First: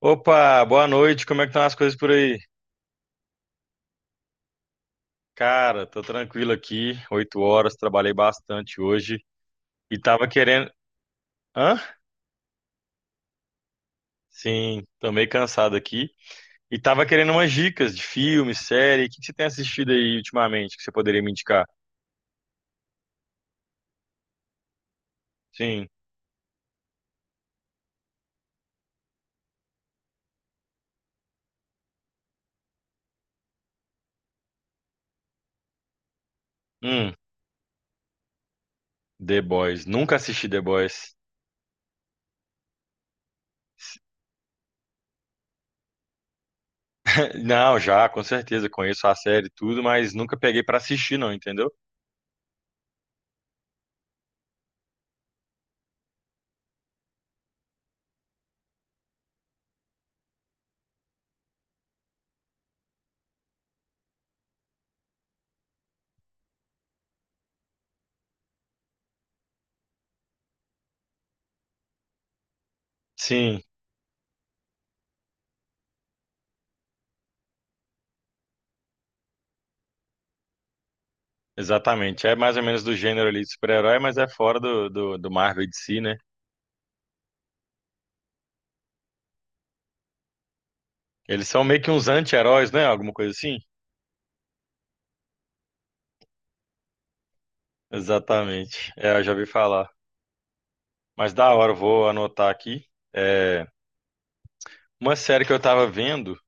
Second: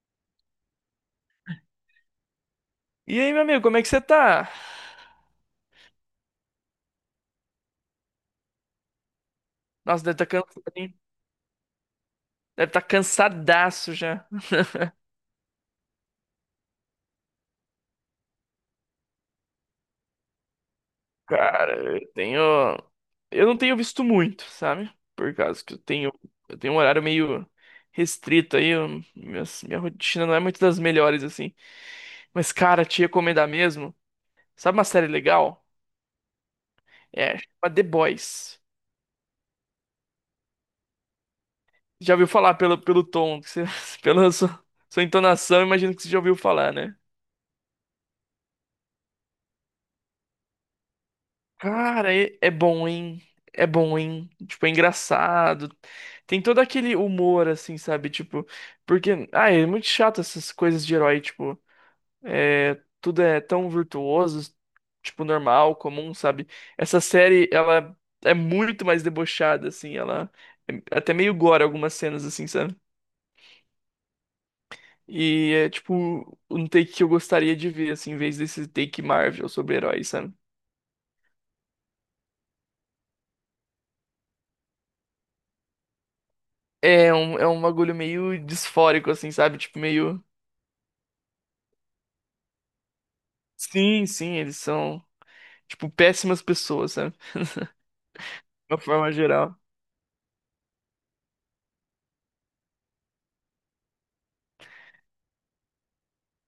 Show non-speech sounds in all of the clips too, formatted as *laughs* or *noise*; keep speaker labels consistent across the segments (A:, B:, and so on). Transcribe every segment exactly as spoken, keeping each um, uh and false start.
A: Opa, boa noite. Como é que estão as coisas por aí?
B: E aí, meu amigo, como é que você tá?
A: Cara, tô tranquilo aqui. Oito horas, trabalhei bastante hoje e
B: Nossa, deve estar
A: tava
B: cansado,
A: querendo.
B: hein?
A: Hã?
B: Deve estar cansadaço já. *laughs*
A: Sim, tô meio cansado aqui. E tava querendo umas dicas de filme, série. O que que você tem assistido aí ultimamente que você poderia me indicar?
B: Cara, eu tenho. Eu não tenho visto muito, sabe? Por causa que eu
A: Sim.
B: tenho. Eu tenho um horário meio restrito aí. eu- minhas- Minha, rotina não é muito das melhores, assim. Mas, cara, te recomendar mesmo. Sabe uma série legal?
A: Hum,
B: É, chama The Boys.
A: The Boys. Nunca assisti The Boys.
B: Já ouviu falar pelo, pelo tom, que você- *laughs*
A: *laughs*
B: pela sua, sua entonação, imagino que você já ouviu falar, né?
A: Não, já, com certeza. Conheço a série e tudo, mas nunca peguei pra assistir, não, entendeu?
B: Cara, é, é bom, hein? É bom, hein? Tipo, é engraçado. Tem todo aquele humor, assim, sabe? Tipo, porque, ah, é muito chato essas coisas de herói, tipo, é, tudo é tão virtuoso, tipo, normal, comum, sabe? Essa série, ela é muito mais debochada, assim, ela é até meio gore algumas cenas, assim, sabe?
A: Sim,
B: E é, tipo, um take que eu gostaria de ver, assim, em vez desse take Marvel sobre heróis, sabe?
A: exatamente. É mais ou menos do gênero ali de super-herói, mas é fora do, do, do Marvel de si, né?
B: É um, é um bagulho meio disfórico, assim, sabe? Tipo, meio.
A: Eles são meio que uns anti-heróis, né? Alguma coisa assim?
B: Sim, sim, eles são, tipo, péssimas pessoas, sabe? De uma
A: Exatamente.
B: forma
A: É, eu já vi
B: geral.
A: falar. Mas da hora, eu vou anotar aqui. É, uma série que eu tava vendo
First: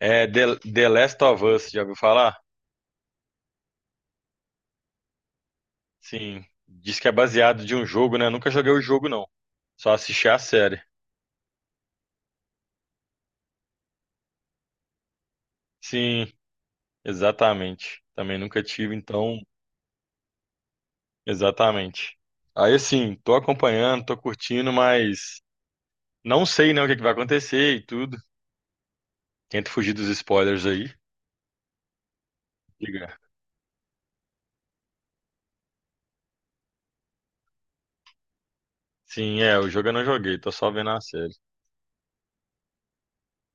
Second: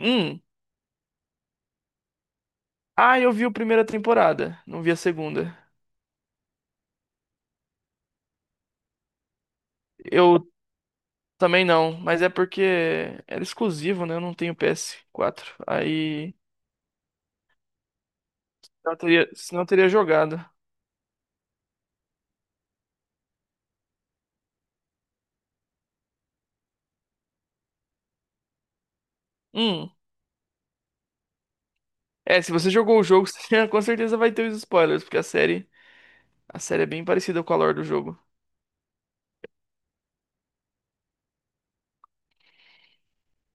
A: é The, The Last of Us, já ouviu falar?
B: Ah, eu vi a primeira temporada, não vi a segunda.
A: Sim. Diz que é baseado de um jogo, né? Nunca joguei o jogo, não. Só assisti a
B: Eu
A: série.
B: também não, mas é porque era exclusivo, né? Eu não tenho P S quatro
A: Sim,
B: aí.
A: exatamente. Também nunca tive,
B: Não teria,
A: então,
B: senão eu teria jogado.
A: exatamente. Aí, assim, tô acompanhando, tô curtindo, mas não sei, né, o que é que vai acontecer e tudo. Tento
B: Hum.
A: fugir dos spoilers aí.
B: É, se você jogou o
A: Diga.
B: jogo, *laughs* você com certeza vai ter os spoilers, porque a série, a série é bem parecida com a lore do jogo.
A: Sim, é, o jogo eu não joguei, tô só vendo a série.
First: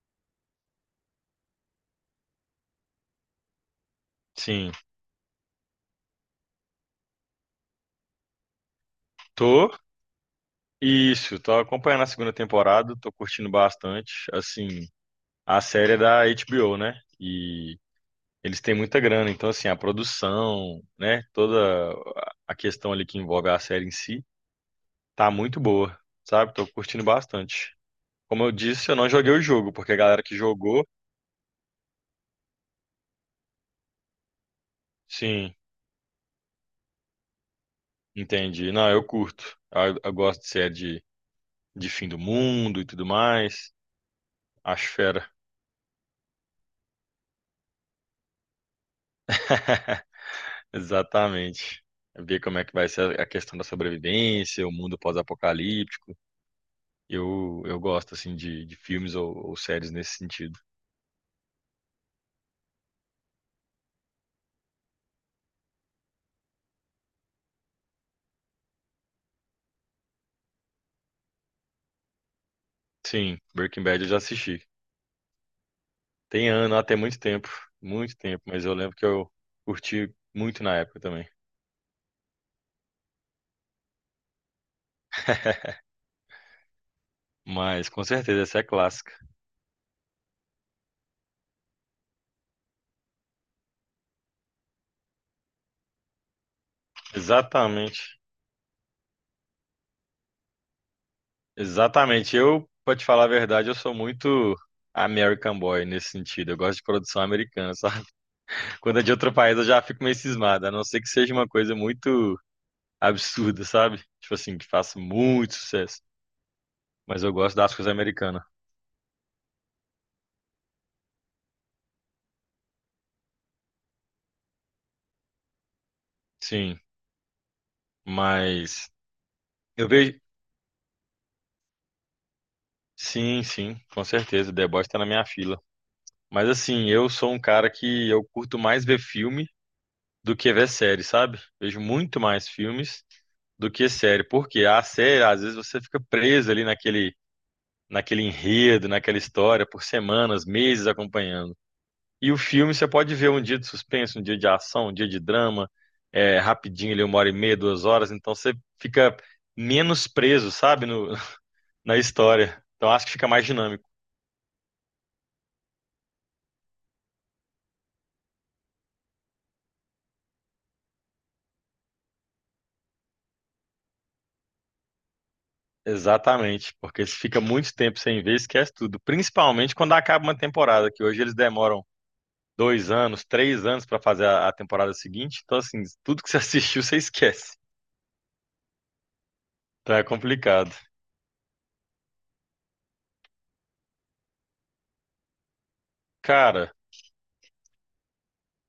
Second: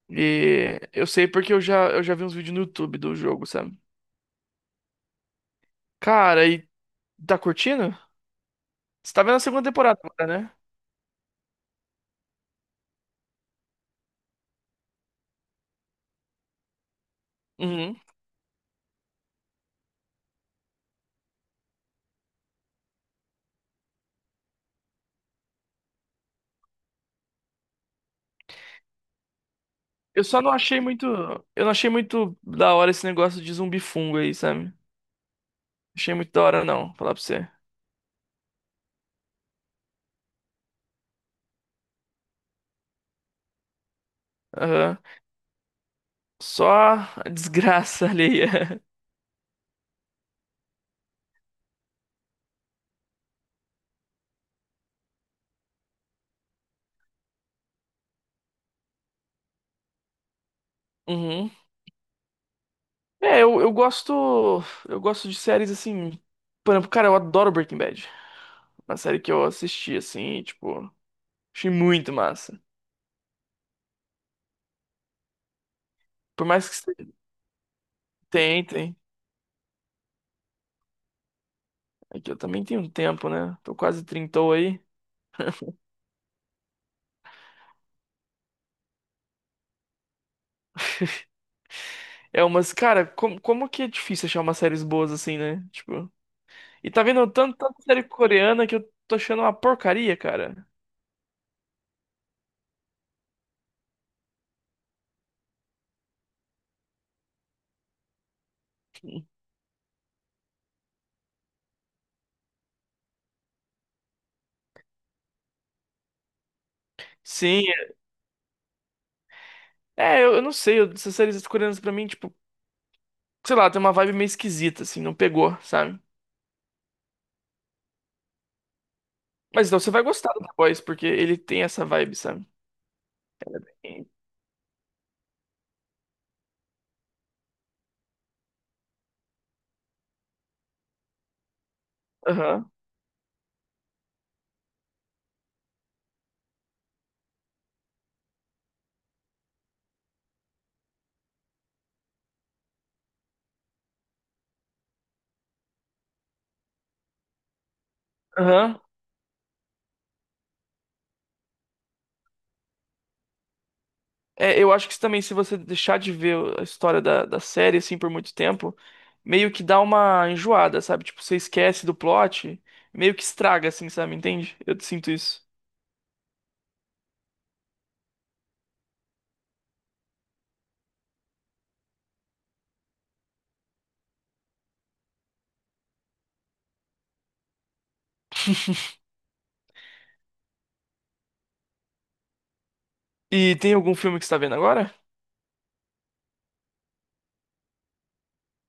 B: E eu sei porque eu já, eu já vi uns vídeos no YouTube do jogo, sabe?
A: Sim,
B: Cara, e tá curtindo? Você tá vendo a segunda
A: tô.
B: temporada agora, né?
A: Isso, tô acompanhando a segunda temporada, tô curtindo bastante. Assim, a série é da agá bê ó, né? E
B: Uhum.
A: eles têm muita grana, então assim, a produção, né, toda a questão ali que envolve a série em si, tá muito boa, sabe? Tô curtindo bastante. Como eu disse, eu não joguei o jogo, porque a galera
B: Eu
A: que
B: só não achei
A: jogou,
B: muito. Eu não achei muito da hora esse negócio de zumbi fungo aí, sabe? Não
A: sim,
B: achei muito da hora, não, falar pra você.
A: entendi. Não, eu curto. Eu, eu gosto de série de, de, fim do mundo e tudo mais. Acho
B: Aham.
A: fera.
B: Só a desgraça *laughs* alheia.
A: *laughs* Exatamente. Ver como é que vai ser a questão da sobrevivência, o mundo pós-apocalíptico. Eu, eu gosto, assim, de, de, filmes ou, ou séries nesse sentido.
B: Uhum. É, eu, eu gosto. Eu gosto de séries assim. Por exemplo, cara, eu adoro Breaking Bad. Uma série que eu assisti, assim, tipo, achei muito massa.
A: Sim, Breaking Bad eu já assisti.
B: Por
A: Tem
B: mais que
A: ano, até
B: você
A: muito tempo, muito tempo, mas eu lembro
B: tentem.
A: que eu curti muito na época também.
B: É que eu também tenho um tempo, né? Tô quase trintou aí.
A: *laughs* Mas, com certeza, essa é clássica.
B: É umas, cara, como, como que é difícil achar umas séries boas assim, né? Tipo. E tá vendo tanto, tanta série
A: Exatamente,
B: coreana que eu tô achando uma porcaria, cara.
A: exatamente. Eu, pra te falar a verdade, eu sou muito American Boy nesse sentido. Eu gosto de produção americana, *laughs* sabe? Quando é de outro país, eu já fico meio cismado, a não ser que seja uma coisa muito absurda, sabe? Tipo assim, que faça muito sucesso. Mas eu gosto
B: Sim,
A: das coisas americanas.
B: é, é, eu, eu não sei, eu- essas séries coreanas pra mim, tipo, sei lá, tem uma vibe meio esquisita, assim, não pegou, sabe?
A: Sim, mas
B: Mas então
A: eu
B: você vai
A: vejo.
B: gostar do The Boys, porque ele tem essa vibe, sabe?
A: Sim, sim, com certeza. The Boys tá na minha fila. Mas assim, eu sou um cara que eu curto mais ver filme do que ver série, sabe? Vejo muito mais
B: Aham,
A: filmes do que série. Porque a série, às vezes, você fica preso ali naquele, naquele enredo, naquela história por semanas, meses acompanhando. E o filme você pode ver um dia de suspense, um dia de ação, um dia de drama, é, rapidinho ali, uma hora e meia, duas horas, então você
B: aham.
A: fica menos preso, sabe, no- *laughs* na história. Então acho que fica mais dinâmico.
B: É, eu acho que também, se você deixar de ver a história da, da série, assim, por muito tempo, meio que dá uma enjoada, sabe? Tipo, você esquece do plot, meio que estraga, assim, sabe? Entende? Eu sinto isso.
A: Exatamente, porque se fica muito tempo sem ver, esquece tudo. Principalmente quando acaba uma temporada, que hoje eles demoram dois anos, três anos para fazer a, a temporada seguinte. Então, assim, tudo que você *laughs* assistiu, você esquece. Então é complicado.
B: E tem algum filme que você tá vendo agora?
A: Cara,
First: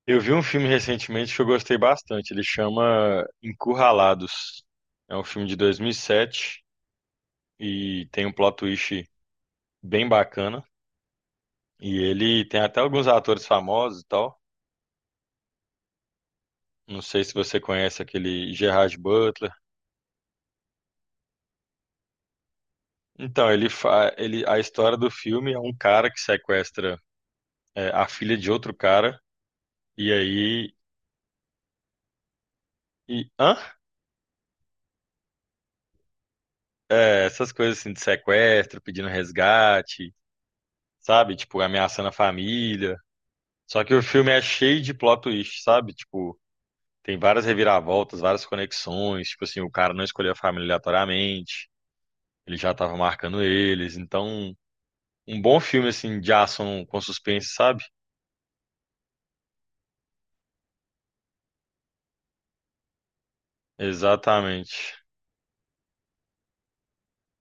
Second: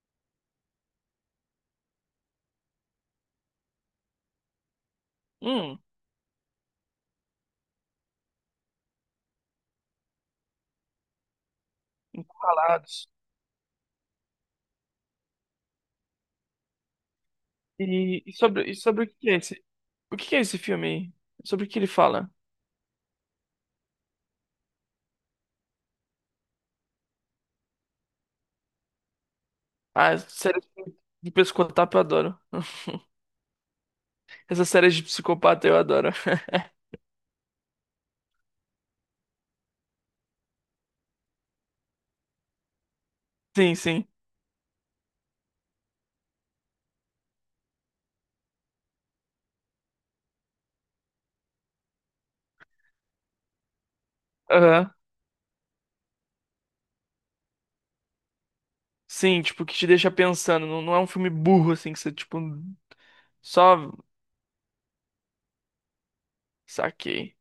A: eu vi um filme recentemente que eu gostei bastante. Ele chama Encurralados. É um filme de
B: Hum,
A: dois mil e sete e sete e tem um plot twist bem bacana. E ele tem até alguns
B: Encurralados.
A: atores famosos e tal. Não sei se você conhece
B: E, e
A: aquele
B: sobre, e
A: Gerard
B: sobre o que é
A: Butler.
B: esse? O que é esse filme aí? Sobre o que ele fala?
A: Então, ele, fa- ele a história do filme é um cara que sequestra é, a filha de outro cara e
B: Ah, série
A: aí
B: de pescotapo eu adoro. *laughs*
A: e hã?
B: Essa série de psicopata eu adoro. *laughs*
A: É, essas coisas assim de sequestro, pedindo resgate, sabe? Tipo, ameaçando a família.
B: Sim,
A: Só que o
B: sim.
A: filme é cheio de plot twist, sabe? Tipo, tem várias reviravoltas, várias conexões. Tipo assim, o cara não escolheu a família aleatoriamente, ele já tava marcando eles. Então,
B: Aham.
A: um bom filme, assim, de ação com suspense, sabe?
B: Sim, tipo, que te deixa pensando. Não, não é um filme burro, assim, que você, tipo, só
A: Exatamente.
B: saquei.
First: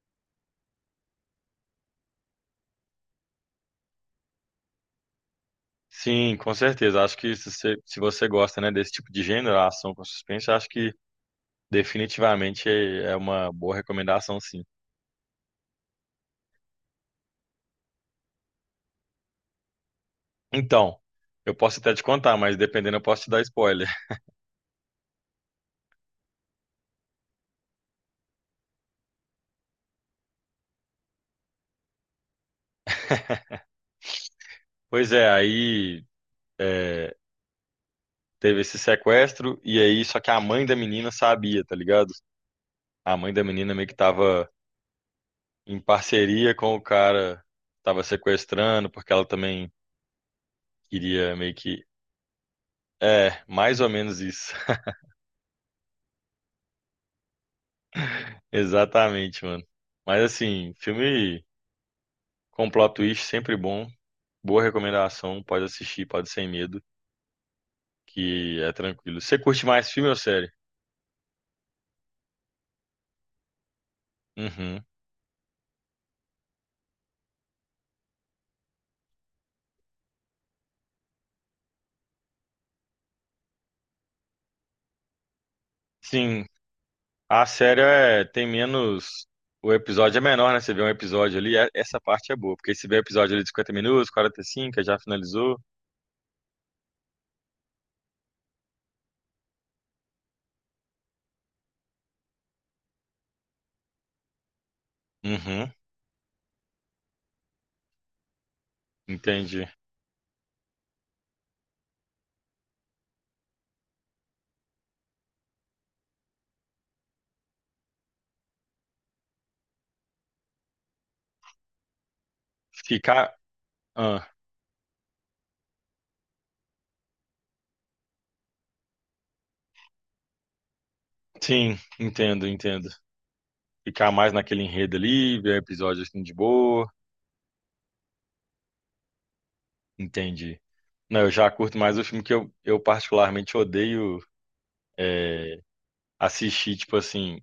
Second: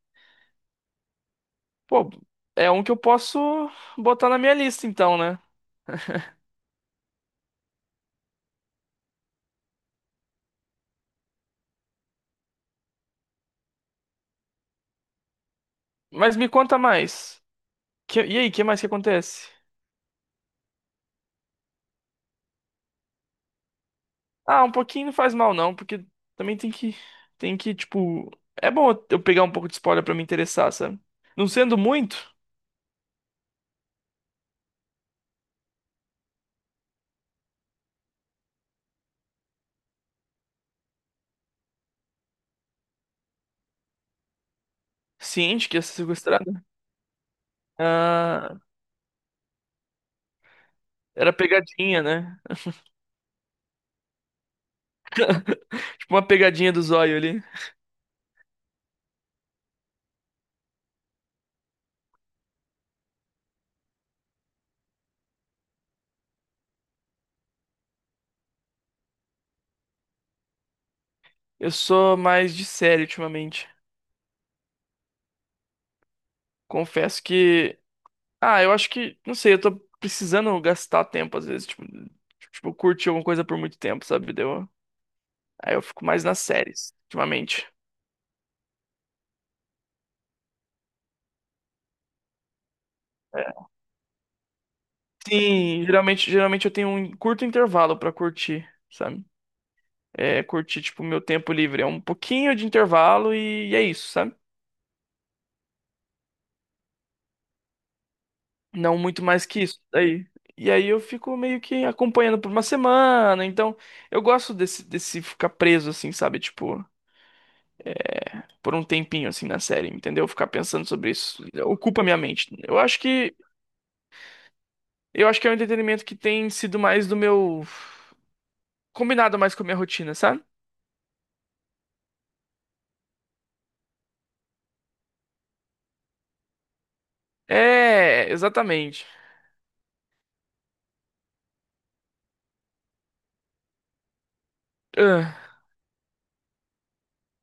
B: Pô, é um que eu posso botar na minha lista, então, né?
A: Sim, com certeza. Acho que se você, se você gosta, né, desse tipo de gênero, ação com suspense, acho que definitivamente é é uma boa recomendação, sim.
B: Mas me conta mais. Que- e aí, o que mais que acontece?
A: Então, eu posso até te contar, mas dependendo, eu posso te dar spoiler.
B: Ah, um pouquinho não faz mal, não, porque também tem que, tem que, tipo. É bom eu pegar um pouco de spoiler pra me interessar, sabe? Não sendo muito
A: *laughs* Pois é, aí. É, teve esse sequestro, e aí, só que a mãe da menina sabia, tá ligado? A mãe da menina meio que tava
B: ciente que
A: em
B: ia ser
A: parceria
B: sequestrada.
A: com o cara, que tava
B: Ah,
A: sequestrando, porque ela também
B: era
A: queria meio que.
B: pegadinha, né?
A: É, mais ou menos isso. *laughs*
B: Uma pegadinha do zóio ali.
A: Exatamente, mano. Mas assim, filme com plot twist sempre bom, boa recomendação, pode assistir, pode sem medo, que é tranquilo. Você curte mais filme ou série?
B: Eu sou mais de série ultimamente.
A: Uhum.
B: Confesso que. Ah, eu acho que. Não sei, eu tô precisando gastar tempo às vezes. Tipo, tipo curtir alguma coisa por muito tempo, sabe? Deu. Aí eu fico mais nas
A: Sim,
B: séries,
A: a
B: ultimamente.
A: série é, tem menos. O episódio é menor, né? Você vê um episódio ali, é- essa parte é boa. Porque se vê episódio ali de
B: É.
A: cinquenta minutos, quarenta e cinco, já finalizou.
B: Sim, geralmente, geralmente eu tenho um curto intervalo pra curtir, sabe? É curtir, tipo, meu tempo livre. É um pouquinho de intervalo e, e é isso, sabe?
A: Uhum,
B: Não muito mais que
A: entendi.
B: isso daí. E aí eu fico meio que acompanhando por uma semana. Então, eu gosto desse, desse, ficar preso, assim, sabe? Tipo, por um tempinho, assim, na série, entendeu? Ficar pensando sobre isso. Ocupa minha mente. Eu acho que,
A: Ficar. Ah,
B: eu acho que é um entretenimento que tem sido mais do meu. Combinado mais com a minha rotina, sabe?
A: sim, entendo, entendo. Ficar mais naquele enredo ali, ver episódio assim de boa.
B: É, exatamente.
A: Entendi. Não, eu já curto mais o filme que eu, eu particularmente odeio
B: Ah,
A: assistir, tipo assim,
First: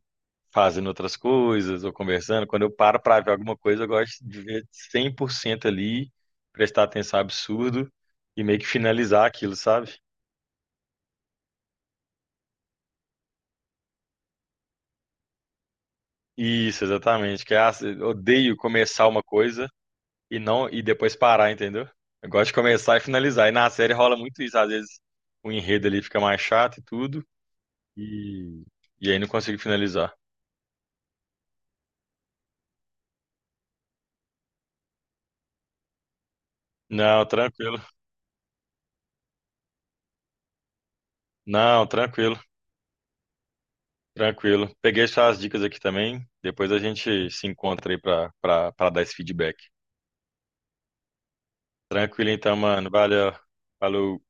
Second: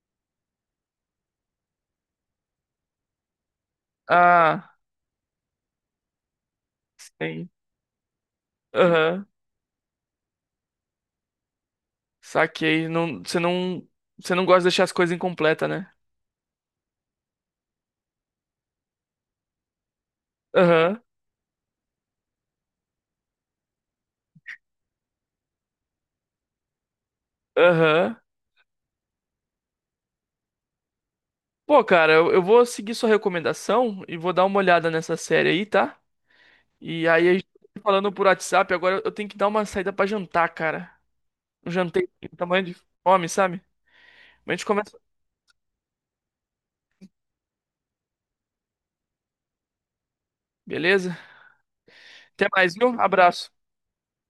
A: fazendo outras coisas ou conversando. Quando eu paro para ver alguma coisa, eu gosto de ver
B: ah,
A: cem por cento ali, prestar atenção
B: sim.
A: absurdo e meio que
B: Aham.
A: finalizar aquilo, sabe?
B: Saquei. Não, você não, você não gosta de deixar as coisas incompletas, né?
A: Isso, exatamente. Que é, ah, eu odeio começar uma coisa e não e
B: Aham.
A: depois parar, entendeu? Eu gosto de começar e finalizar. E na série rola muito isso, às vezes o enredo ali fica mais chato e tudo,
B: Aham.
A: e, e aí não consigo finalizar.
B: Pô, cara, eu, eu vou seguir sua recomendação e vou dar uma olhada nessa série aí, tá? E
A: Não,
B: aí, a gente
A: tranquilo.
B: tá falando por WhatsApp, agora eu tenho que dar uma saída pra jantar, cara. Um
A: Não,
B: jantei com
A: tranquilo.
B: tamanho de fome, sabe? Mas a gente
A: Tranquilo.
B: começa.
A: Peguei suas dicas aqui também. Depois a gente se encontra aí pra, pra, pra, dar esse feedback.
B: Beleza?
A: Tranquilo
B: Até
A: então,
B: mais,
A: mano.
B: viu?
A: Valeu.
B: Abraço.
A: Falou.